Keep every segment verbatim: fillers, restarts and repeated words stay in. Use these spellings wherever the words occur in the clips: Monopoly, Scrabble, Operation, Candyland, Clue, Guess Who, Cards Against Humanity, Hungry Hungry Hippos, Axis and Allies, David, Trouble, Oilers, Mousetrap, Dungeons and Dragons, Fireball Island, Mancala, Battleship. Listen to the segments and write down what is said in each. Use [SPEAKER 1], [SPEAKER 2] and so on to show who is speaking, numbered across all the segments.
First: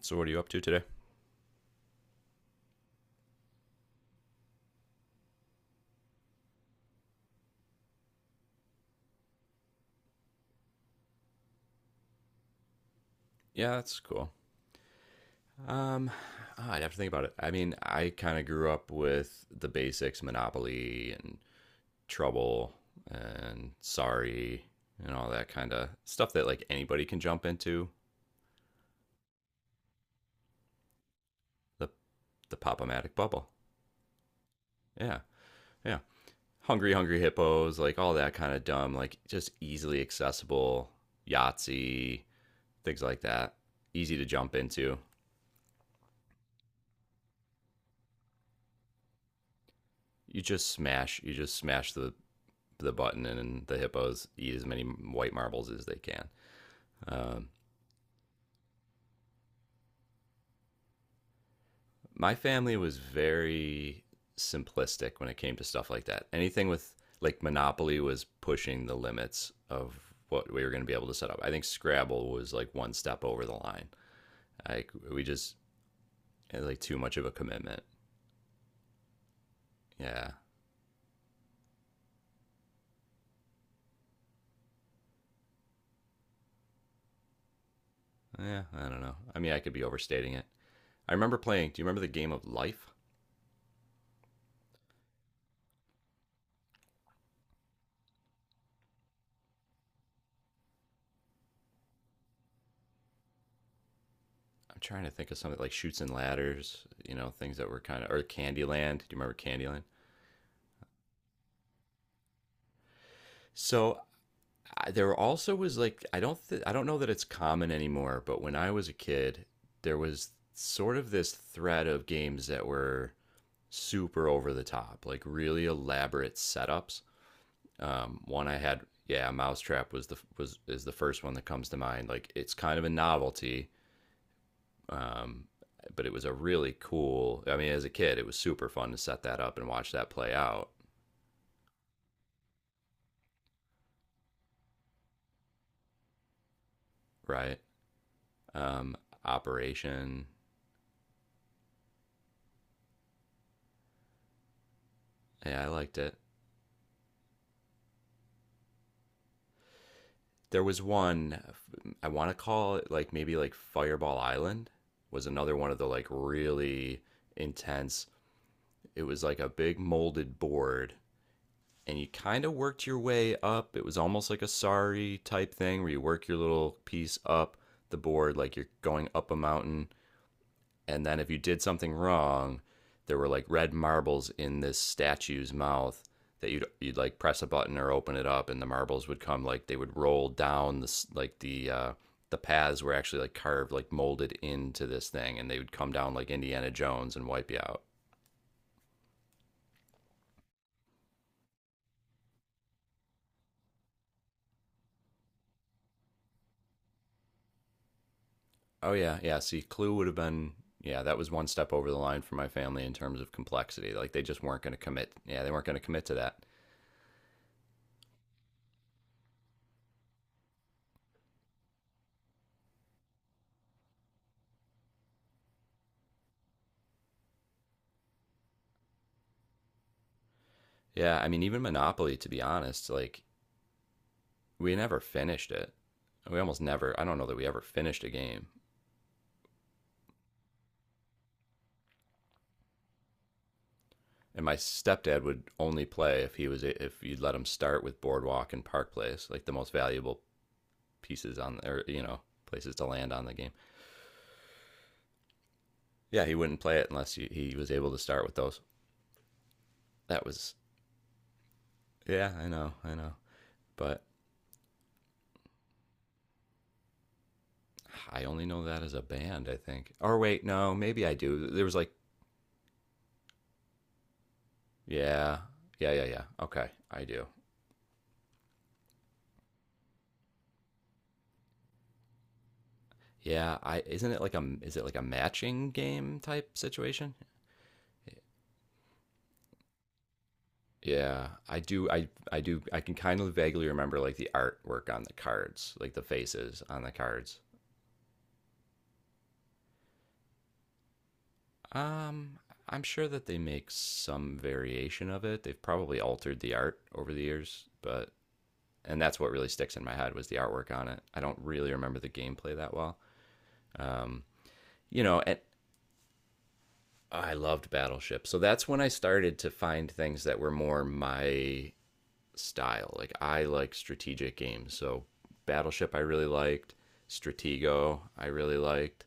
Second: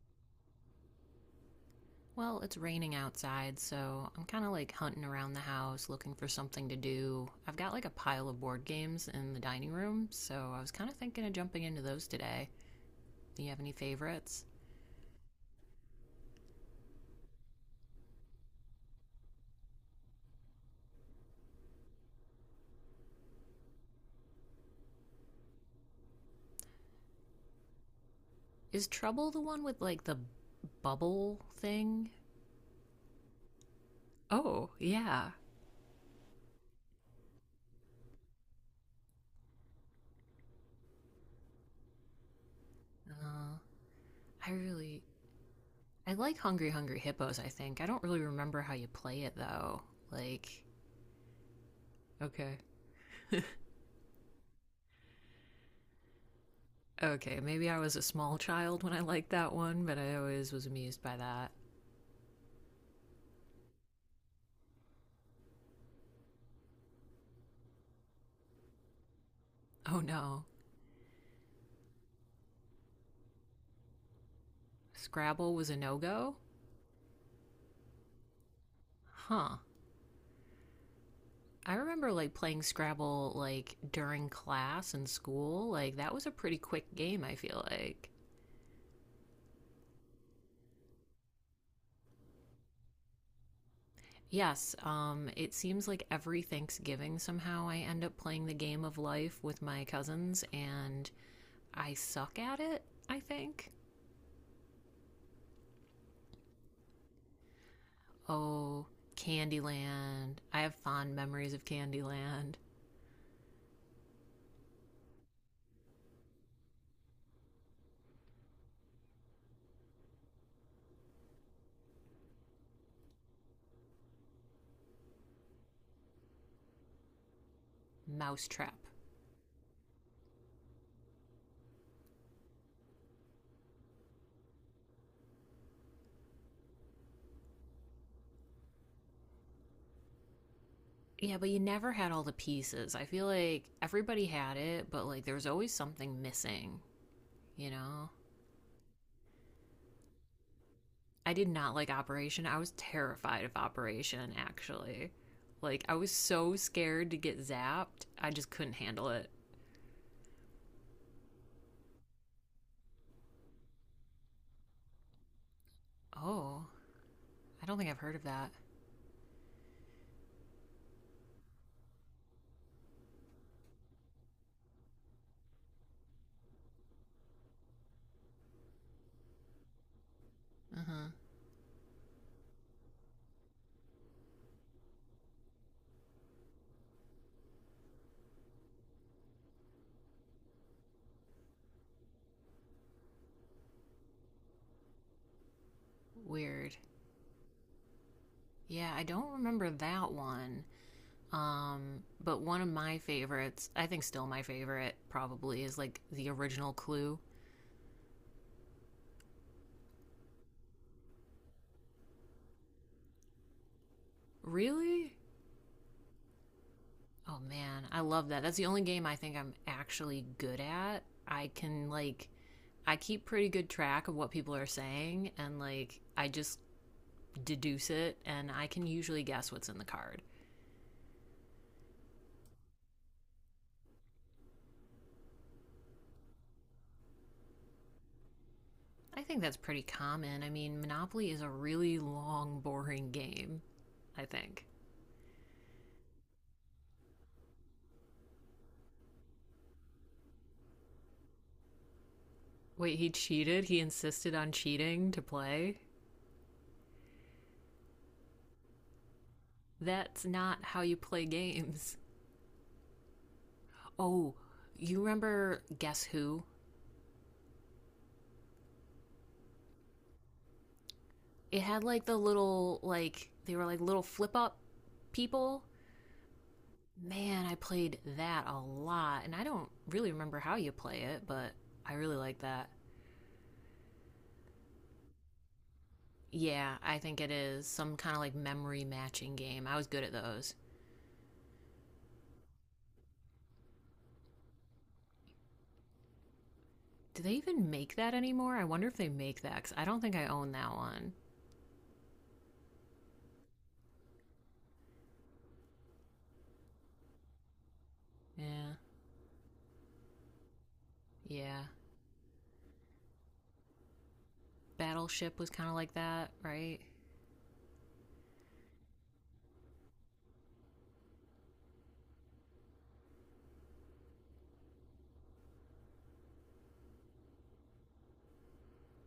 [SPEAKER 1] So what are you up to today?
[SPEAKER 2] Well, it's raining outside, so I'm kind of like hunting around the house looking for something to do. I've got like a pile of board games in the dining room, so I was kind of thinking of jumping into those today. Do you have
[SPEAKER 1] Yeah,
[SPEAKER 2] any
[SPEAKER 1] that's cool.
[SPEAKER 2] favorites?
[SPEAKER 1] Um, ah, I'd have to think about it. I mean, I kind of grew up with the basics, Monopoly and Trouble and Sorry and all that kind of stuff that like anybody can jump into
[SPEAKER 2] Is Trouble the one with like the bubble
[SPEAKER 1] the
[SPEAKER 2] thing?
[SPEAKER 1] the Pop-O-Matic bubble.
[SPEAKER 2] Oh,
[SPEAKER 1] Yeah,
[SPEAKER 2] yeah.
[SPEAKER 1] yeah. Hungry Hungry Hippos, like all that kind of dumb, like just easily accessible Yahtzee, things like that.
[SPEAKER 2] Uh,
[SPEAKER 1] Easy to
[SPEAKER 2] I
[SPEAKER 1] jump into.
[SPEAKER 2] really. I like Hungry Hungry Hippos, I think. I don't really remember how you play it though.
[SPEAKER 1] You
[SPEAKER 2] Like,
[SPEAKER 1] just smash, you just smash the
[SPEAKER 2] okay.
[SPEAKER 1] the button and the hippos eat as many white marbles as they can.
[SPEAKER 2] Okay,
[SPEAKER 1] Um,
[SPEAKER 2] maybe I was a small child when I liked that one, but I always was amused by that.
[SPEAKER 1] my family was very simplistic when it came to stuff like that. Anything with like Monopoly was pushing the limits of
[SPEAKER 2] Oh no,
[SPEAKER 1] what we were going to be able to set up. I think Scrabble was like one step over the line. Like we
[SPEAKER 2] Scrabble
[SPEAKER 1] just
[SPEAKER 2] was a no go?
[SPEAKER 1] had like too much of a commitment.
[SPEAKER 2] Huh.
[SPEAKER 1] Yeah.
[SPEAKER 2] I remember like playing Scrabble like during class in school. Like that was a pretty quick game, I feel like.
[SPEAKER 1] Yeah, I don't know. I mean, I could be overstating it. I remember playing. Do you remember the game of Life?
[SPEAKER 2] Yes, um it seems like every Thanksgiving somehow I end up playing the game of life with my cousins and I suck at it, I think.
[SPEAKER 1] I'm trying to think of something like shoots and ladders, you know, things that were kind of or
[SPEAKER 2] Oh,
[SPEAKER 1] Candyland. Do you remember Candyland?
[SPEAKER 2] Candyland. I have fond memories of Candyland.
[SPEAKER 1] So I, there also was like I don't th- I don't know that it's common anymore, but when I was a kid, there was sort of this thread of games that were super over the top, like really elaborate setups. Um, one I
[SPEAKER 2] Mousetrap.
[SPEAKER 1] had, yeah, Mousetrap was the was is the first one that comes to mind. Like it's kind of a novelty. Um, but it was a really cool. I mean, as a kid, it was super fun to set that up and watch that play out.
[SPEAKER 2] Yeah, but you never had all the pieces. I feel like everybody had it, but like there was always something missing,
[SPEAKER 1] Right.
[SPEAKER 2] you know?
[SPEAKER 1] Um, Operation.
[SPEAKER 2] I did not like Operation. I was terrified of Operation, actually.
[SPEAKER 1] Yeah, I
[SPEAKER 2] Like, I
[SPEAKER 1] liked
[SPEAKER 2] was
[SPEAKER 1] it.
[SPEAKER 2] so scared to get zapped, I just couldn't handle it.
[SPEAKER 1] There was one I want to call it like maybe like Fireball Island was another one of the like
[SPEAKER 2] Oh,
[SPEAKER 1] really
[SPEAKER 2] I don't think I've
[SPEAKER 1] intense.
[SPEAKER 2] heard of that.
[SPEAKER 1] It was like a big molded board and you kind of worked your way up. It was almost like a sorry type thing where you work your little piece up the board like you're going up a mountain,
[SPEAKER 2] Uh
[SPEAKER 1] and
[SPEAKER 2] huh.
[SPEAKER 1] then if you did something wrong, there were like red marbles in this statue's mouth that you'd you'd like press a button or open it up, and the marbles would come like they would roll down this like the uh, the paths were actually like carved like molded into this thing, and they would come down like Indiana
[SPEAKER 2] Weird.
[SPEAKER 1] Jones and wipe you out.
[SPEAKER 2] Yeah, I don't remember that one. Um, but one of my favorites, I think still my favorite, probably, is like the original Clue.
[SPEAKER 1] Oh yeah, yeah. See, Clue would have been yeah that was one step over the line for my family in terms of complexity. Like they just weren't going to commit.
[SPEAKER 2] Really?
[SPEAKER 1] Yeah, they weren't going to commit to that.
[SPEAKER 2] Oh man, I love that. That's the only game I think I'm actually good at. I can like I keep pretty good track of what people are saying, and like I just deduce it, and I can usually guess what's in the card.
[SPEAKER 1] Yeah, I mean even Monopoly to be honest, like we never finished it. We almost never. I don't know that we ever finished a game.
[SPEAKER 2] I think that's pretty common. I mean, Monopoly is a really long boring game, I
[SPEAKER 1] And my
[SPEAKER 2] think.
[SPEAKER 1] stepdad would only play if he was if you'd let him start with Boardwalk and Park Place, like the most valuable pieces on or you know places to
[SPEAKER 2] Wait, he
[SPEAKER 1] land on the game.
[SPEAKER 2] cheated? He insisted on cheating to play?
[SPEAKER 1] Yeah, he wouldn't play it unless he, he was able to start with those. That
[SPEAKER 2] That's
[SPEAKER 1] was
[SPEAKER 2] not how you play games.
[SPEAKER 1] yeah, I know, I know, but
[SPEAKER 2] Oh, you remember Guess Who?
[SPEAKER 1] I only know that as a band. I think. Or wait, no, maybe I do.
[SPEAKER 2] It
[SPEAKER 1] There was
[SPEAKER 2] had
[SPEAKER 1] like
[SPEAKER 2] like the little, like they were like little flip up
[SPEAKER 1] yeah,
[SPEAKER 2] people.
[SPEAKER 1] yeah, yeah, yeah. Okay, I do.
[SPEAKER 2] Man, I played that a lot, and I don't really remember how you play it, but I really like that.
[SPEAKER 1] Yeah, I isn't it like a is it like a matching game type
[SPEAKER 2] Yeah, I
[SPEAKER 1] situation?
[SPEAKER 2] think it is some kind of like memory matching game. I was good at those.
[SPEAKER 1] Yeah, I do. I I do. I can kind of vaguely remember like the artwork on the cards, like the faces on the
[SPEAKER 2] Do they
[SPEAKER 1] cards.
[SPEAKER 2] even make that anymore? I wonder if they make that because I don't think I own that one.
[SPEAKER 1] Um, I'm sure that they make some variation of it. They've probably altered the art over the years, but
[SPEAKER 2] Yeah,
[SPEAKER 1] and that's what really sticks in my head was the artwork on it. I don't
[SPEAKER 2] yeah.
[SPEAKER 1] really remember the gameplay that well. Um, you know,
[SPEAKER 2] Battleship
[SPEAKER 1] and
[SPEAKER 2] was kind of like that, right?
[SPEAKER 1] Oh, I loved Battleship, so that's when I started to find things that were more my style. Like I like strategic games, so Battleship I really liked, Stratego I really liked.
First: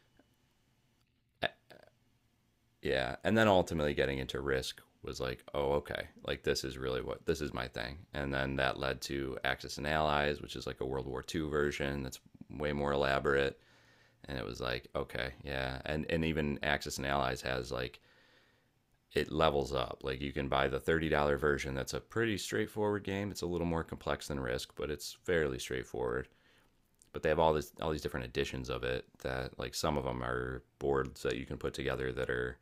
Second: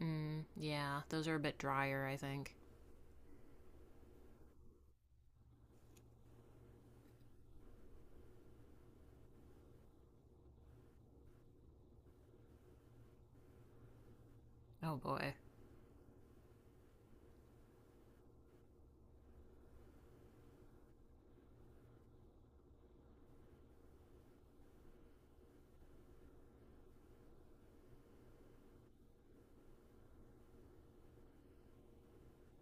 [SPEAKER 2] Mm, yeah, those are a bit drier, I think.
[SPEAKER 1] Yeah, and then ultimately getting into Risk was like, oh okay, like this is really what this is my thing. And then that led to Axis and Allies, which is like a World War two version that's way more elaborate. And it was like,
[SPEAKER 2] Oh
[SPEAKER 1] okay,
[SPEAKER 2] boy.
[SPEAKER 1] yeah, and and even Axis and Allies has like it levels up. Like you can buy the thirty dollar version that's a pretty straightforward game. It's a little more complex than Risk, but it's fairly straightforward. But they have all this all these different editions of it that like some of them are boards that you can put together that are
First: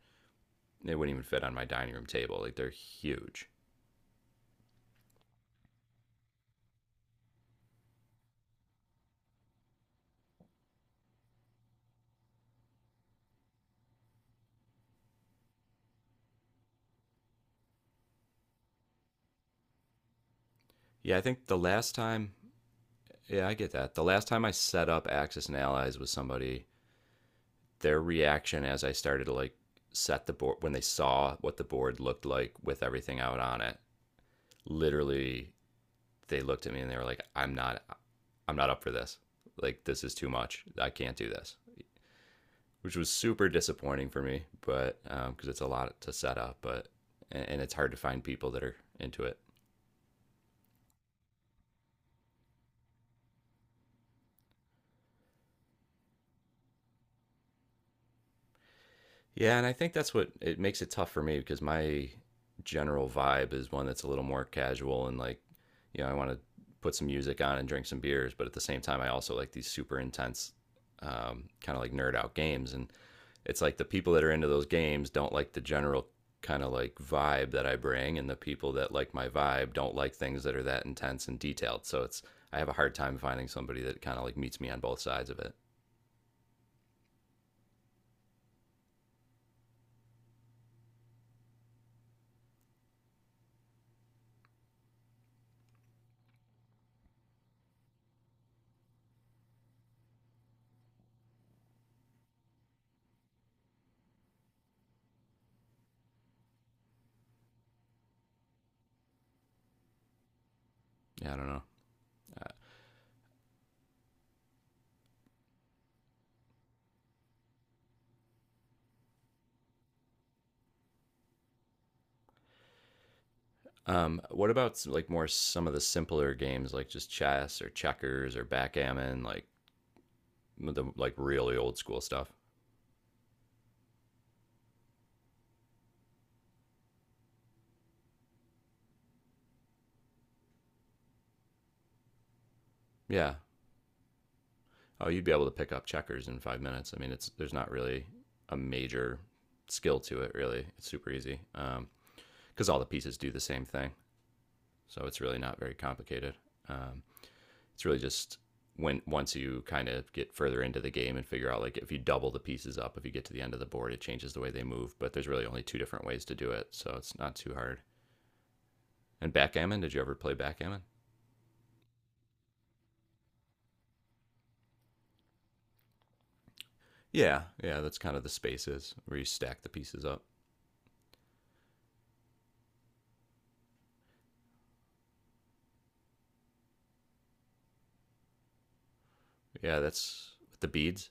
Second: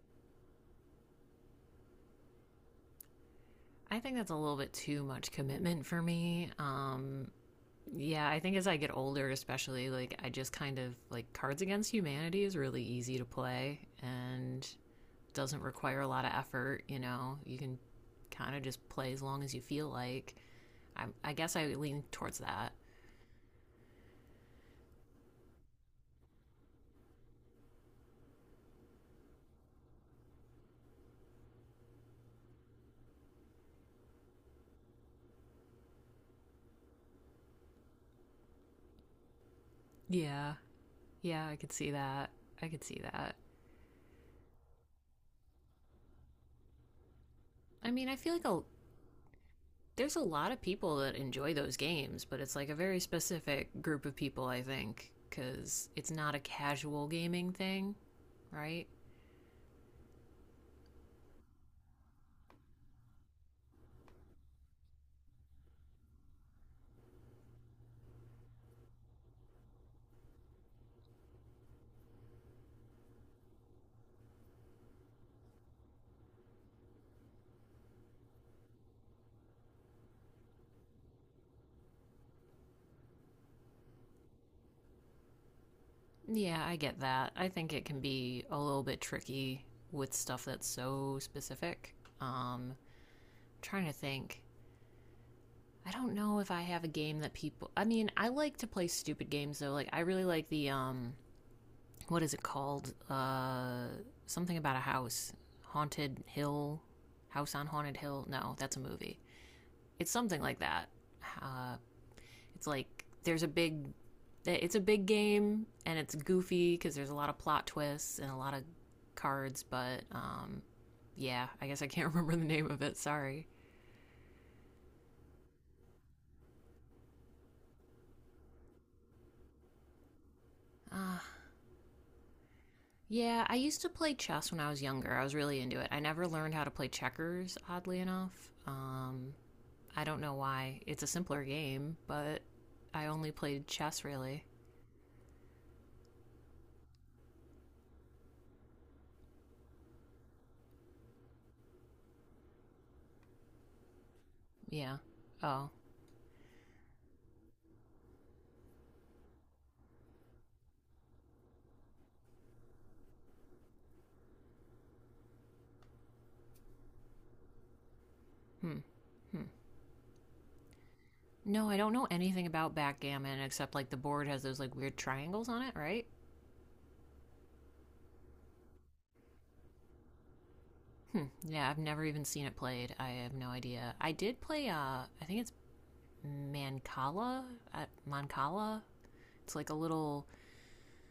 [SPEAKER 1] they wouldn't even fit on my dining room table like they're huge
[SPEAKER 2] I think that's a little bit too much commitment for me. Um, yeah, I think as I get older, especially, like, I just kind of like Cards Against Humanity is really easy to play and doesn't require a lot of effort. You know, you can kind of just play as long as you feel like. I,
[SPEAKER 1] yeah I
[SPEAKER 2] I
[SPEAKER 1] think
[SPEAKER 2] guess
[SPEAKER 1] the
[SPEAKER 2] I
[SPEAKER 1] last
[SPEAKER 2] lean
[SPEAKER 1] time
[SPEAKER 2] towards that.
[SPEAKER 1] yeah I get that the last time I set up Axis and Allies with somebody their reaction as I started to like set the board when they saw what the board looked like with everything out on it literally they looked at me and they were like i'm not i'm not up for this like this is too
[SPEAKER 2] Yeah,
[SPEAKER 1] much I can't do
[SPEAKER 2] yeah,
[SPEAKER 1] this
[SPEAKER 2] I could see that. I could
[SPEAKER 1] which
[SPEAKER 2] see
[SPEAKER 1] was
[SPEAKER 2] that.
[SPEAKER 1] super disappointing for me, but because um, it's a lot to set up, but and, and it's hard
[SPEAKER 2] I
[SPEAKER 1] to
[SPEAKER 2] mean, I
[SPEAKER 1] find
[SPEAKER 2] feel like
[SPEAKER 1] people
[SPEAKER 2] a,
[SPEAKER 1] that are into it.
[SPEAKER 2] There's a lot of people that enjoy those games, but it's like a very specific group of people, I think, because it's not a casual gaming thing, right?
[SPEAKER 1] Yeah, and I think that's what it makes it tough for me because my general vibe is one that's a little more casual and like, you know, I want to put some music on and drink some beers, but at the same time, I also like these super intense, um, kind of like nerd out games. And it's like the people that are into those games don't like the general kind of like vibe that I bring, and the people that like my vibe don't like things that are that intense and detailed. So it's I have a hard time finding somebody that kind of like meets me on both sides of it.
[SPEAKER 2] Yeah, I get that. I think it can be a little bit tricky with stuff that's so specific. Um, Trying to think. I don't know if I have a game that people. I mean, I like to play stupid games though. Like I really like the um, what is it called? Uh, something about a house, haunted hill, house on haunted hill. No, that's a movie. It's something like that.
[SPEAKER 1] Yeah, I don't know.
[SPEAKER 2] Uh, it's like there's a big, eh, it's a big game and it's goofy because there's a lot of plot twists and a lot of cards. But um, Yeah, I guess I can't remember the name of it. Sorry.
[SPEAKER 1] Um, what about like more some of the simpler games like just chess or checkers or backgammon, like the like
[SPEAKER 2] Uh,
[SPEAKER 1] really old school stuff?
[SPEAKER 2] yeah, I used to play chess when I was younger. I was really into it. I never learned how to play checkers, oddly enough. Um, I don't know why. It's a simpler game, but I only
[SPEAKER 1] Yeah.
[SPEAKER 2] played chess really.
[SPEAKER 1] Oh, you'd be able to pick up checkers in five minutes. I mean, it's there's not really a major skill to it, really. It's super easy because um, all the pieces do the same thing,
[SPEAKER 2] Yeah.
[SPEAKER 1] so it's really not
[SPEAKER 2] Oh.
[SPEAKER 1] very complicated. Um, It's really just when once you kind of get further into the game and figure out like if you double the pieces up, if you get to the end of the board, it changes the way they move. But there's really only two different ways to do it, so it's not too hard.
[SPEAKER 2] Hmm.
[SPEAKER 1] And
[SPEAKER 2] Hmm.
[SPEAKER 1] backgammon, did you ever play backgammon?
[SPEAKER 2] No, I don't know anything about backgammon except like the board has those like weird triangles on it, right?
[SPEAKER 1] Yeah, yeah, that's kind of the spaces where you stack the pieces up.
[SPEAKER 2] Hmm. Yeah, I've never even seen it played. I have no idea. I did play. Uh, I think it's Mancala. Uh, Mancala. It's like a
[SPEAKER 1] Yeah,
[SPEAKER 2] little.
[SPEAKER 1] that's with the beads.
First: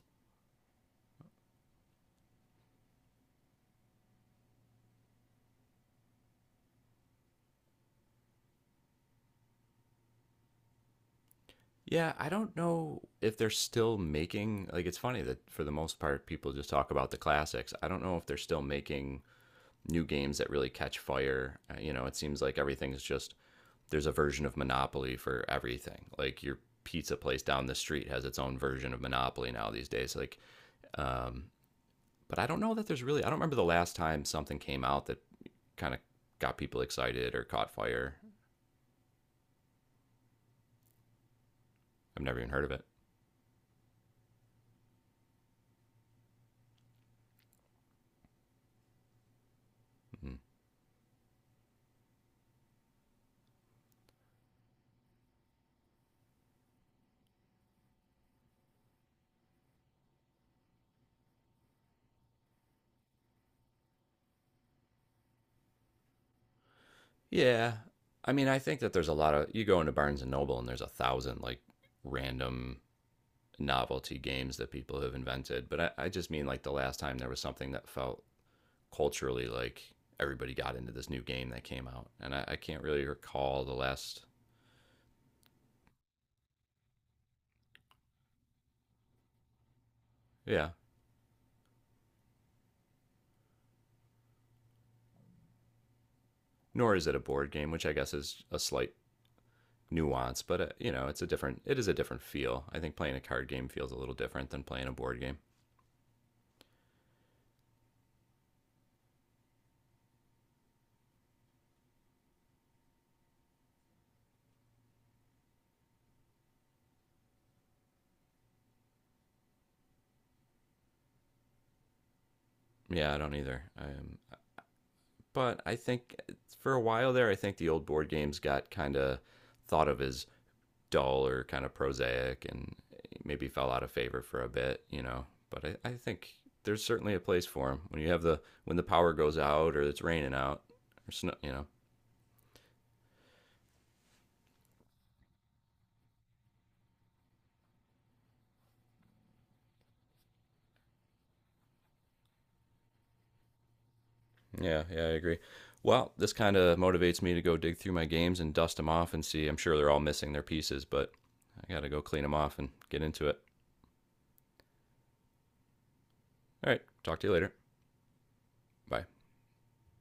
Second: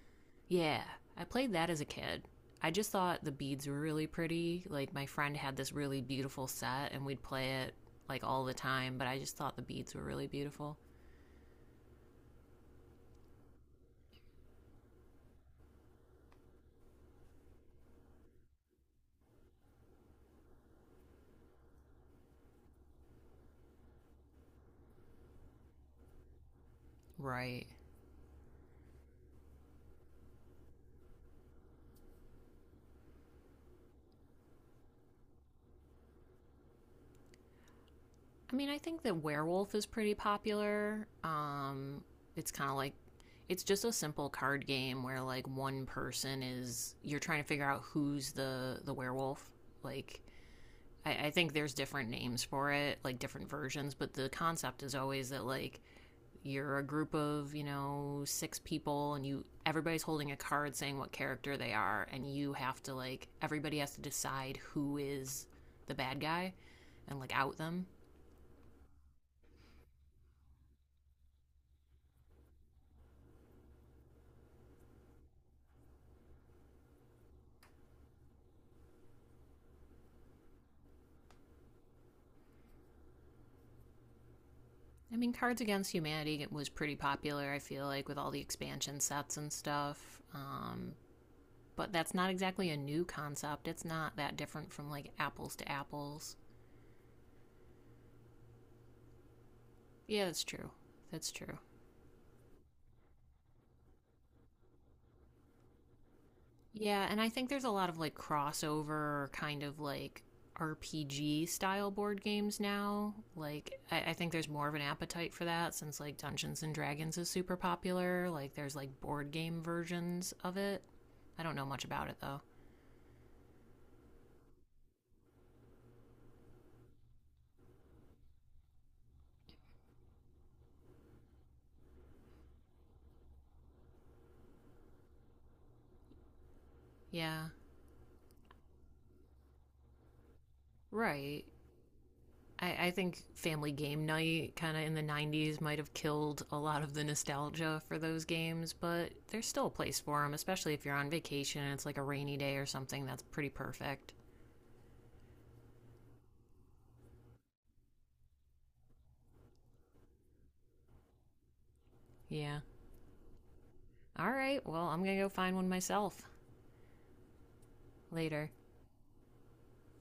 [SPEAKER 2] Yeah, I played that as a kid. I just thought the beads were really pretty. Like my friend had this really beautiful set, and we'd play it like all the time. But I just thought the beads were really beautiful.
[SPEAKER 1] Yeah, I don't know if they're still making like it's funny that for the most part people just talk about the classics. I don't know if they're still making new games that really catch fire. Uh, You know, it seems like everything's just there's a version of Monopoly for everything. Like your pizza place down
[SPEAKER 2] Right.
[SPEAKER 1] the street has its own version of Monopoly now these days. Like, um, but I don't know that there's really. I don't remember the last time something came out that kind of got people excited or caught fire.
[SPEAKER 2] I mean, I think that werewolf is pretty popular. Um,
[SPEAKER 1] I've never even
[SPEAKER 2] it's
[SPEAKER 1] heard of
[SPEAKER 2] kind of
[SPEAKER 1] it.
[SPEAKER 2] like it's just a simple card game where like one person is you're trying to figure out who's the the werewolf. Like
[SPEAKER 1] Mm-hmm.
[SPEAKER 2] I, I think there's different names for it, like different versions, but the concept is always that like you're a group of you know six people, and you everybody's holding a card saying what character they are, and you have to like everybody has to decide who is the bad guy and like out
[SPEAKER 1] Yeah,
[SPEAKER 2] them.
[SPEAKER 1] I mean, I think that there's a lot of. You go into Barnes and Noble and there's a thousand like random novelty games that people have invented. But I, I just mean like the last time there was something that felt culturally like everybody got into this new game that came out and I, I can't really recall the last
[SPEAKER 2] I mean, Cards Against Humanity was pretty popular, I feel like, with all the expansion sets and stuff.
[SPEAKER 1] yeah
[SPEAKER 2] Um, but that's not exactly a new concept. It's not that different from like Apples to Apples.
[SPEAKER 1] nor is it a board game which I guess is a slight
[SPEAKER 2] Yeah,
[SPEAKER 1] nuance
[SPEAKER 2] that's
[SPEAKER 1] but uh,
[SPEAKER 2] true.
[SPEAKER 1] you know it's a
[SPEAKER 2] That's true.
[SPEAKER 1] different it is a different feel I think playing a card game feels a little different than playing a board game
[SPEAKER 2] Yeah, and I think there's a lot of like crossover kind of like R P G style board games now. Like, I, I think there's more of an appetite for that since like Dungeons and Dragons is super popular. Like, there's like board game versions of it. I don't know much about it though.
[SPEAKER 1] yeah I don't either um, but I think for a while there I think the old board games got kind of thought of as dull or kind of prosaic and maybe fell out of favor for a bit, you know. But I, I think there's certainly a place
[SPEAKER 2] Yeah.
[SPEAKER 1] for them when you have the when the power goes out or it's raining out or snow,
[SPEAKER 2] Right.
[SPEAKER 1] you know.
[SPEAKER 2] I, I think Family Game Night kind of in the nineties might have killed a lot of the nostalgia for those games, but there's still a place for them, especially if you're on vacation and it's like a rainy day or something. That's pretty perfect.
[SPEAKER 1] Yeah, yeah, I agree. Well, this kind of motivates me to go dig through my games and dust them off and see. I'm sure they're all missing their pieces, but I got to go clean them off
[SPEAKER 2] Yeah.
[SPEAKER 1] and get into it.
[SPEAKER 2] All right. Well, I'm going to go find one myself
[SPEAKER 1] All right, talk to you later.
[SPEAKER 2] later.
[SPEAKER 1] Bye.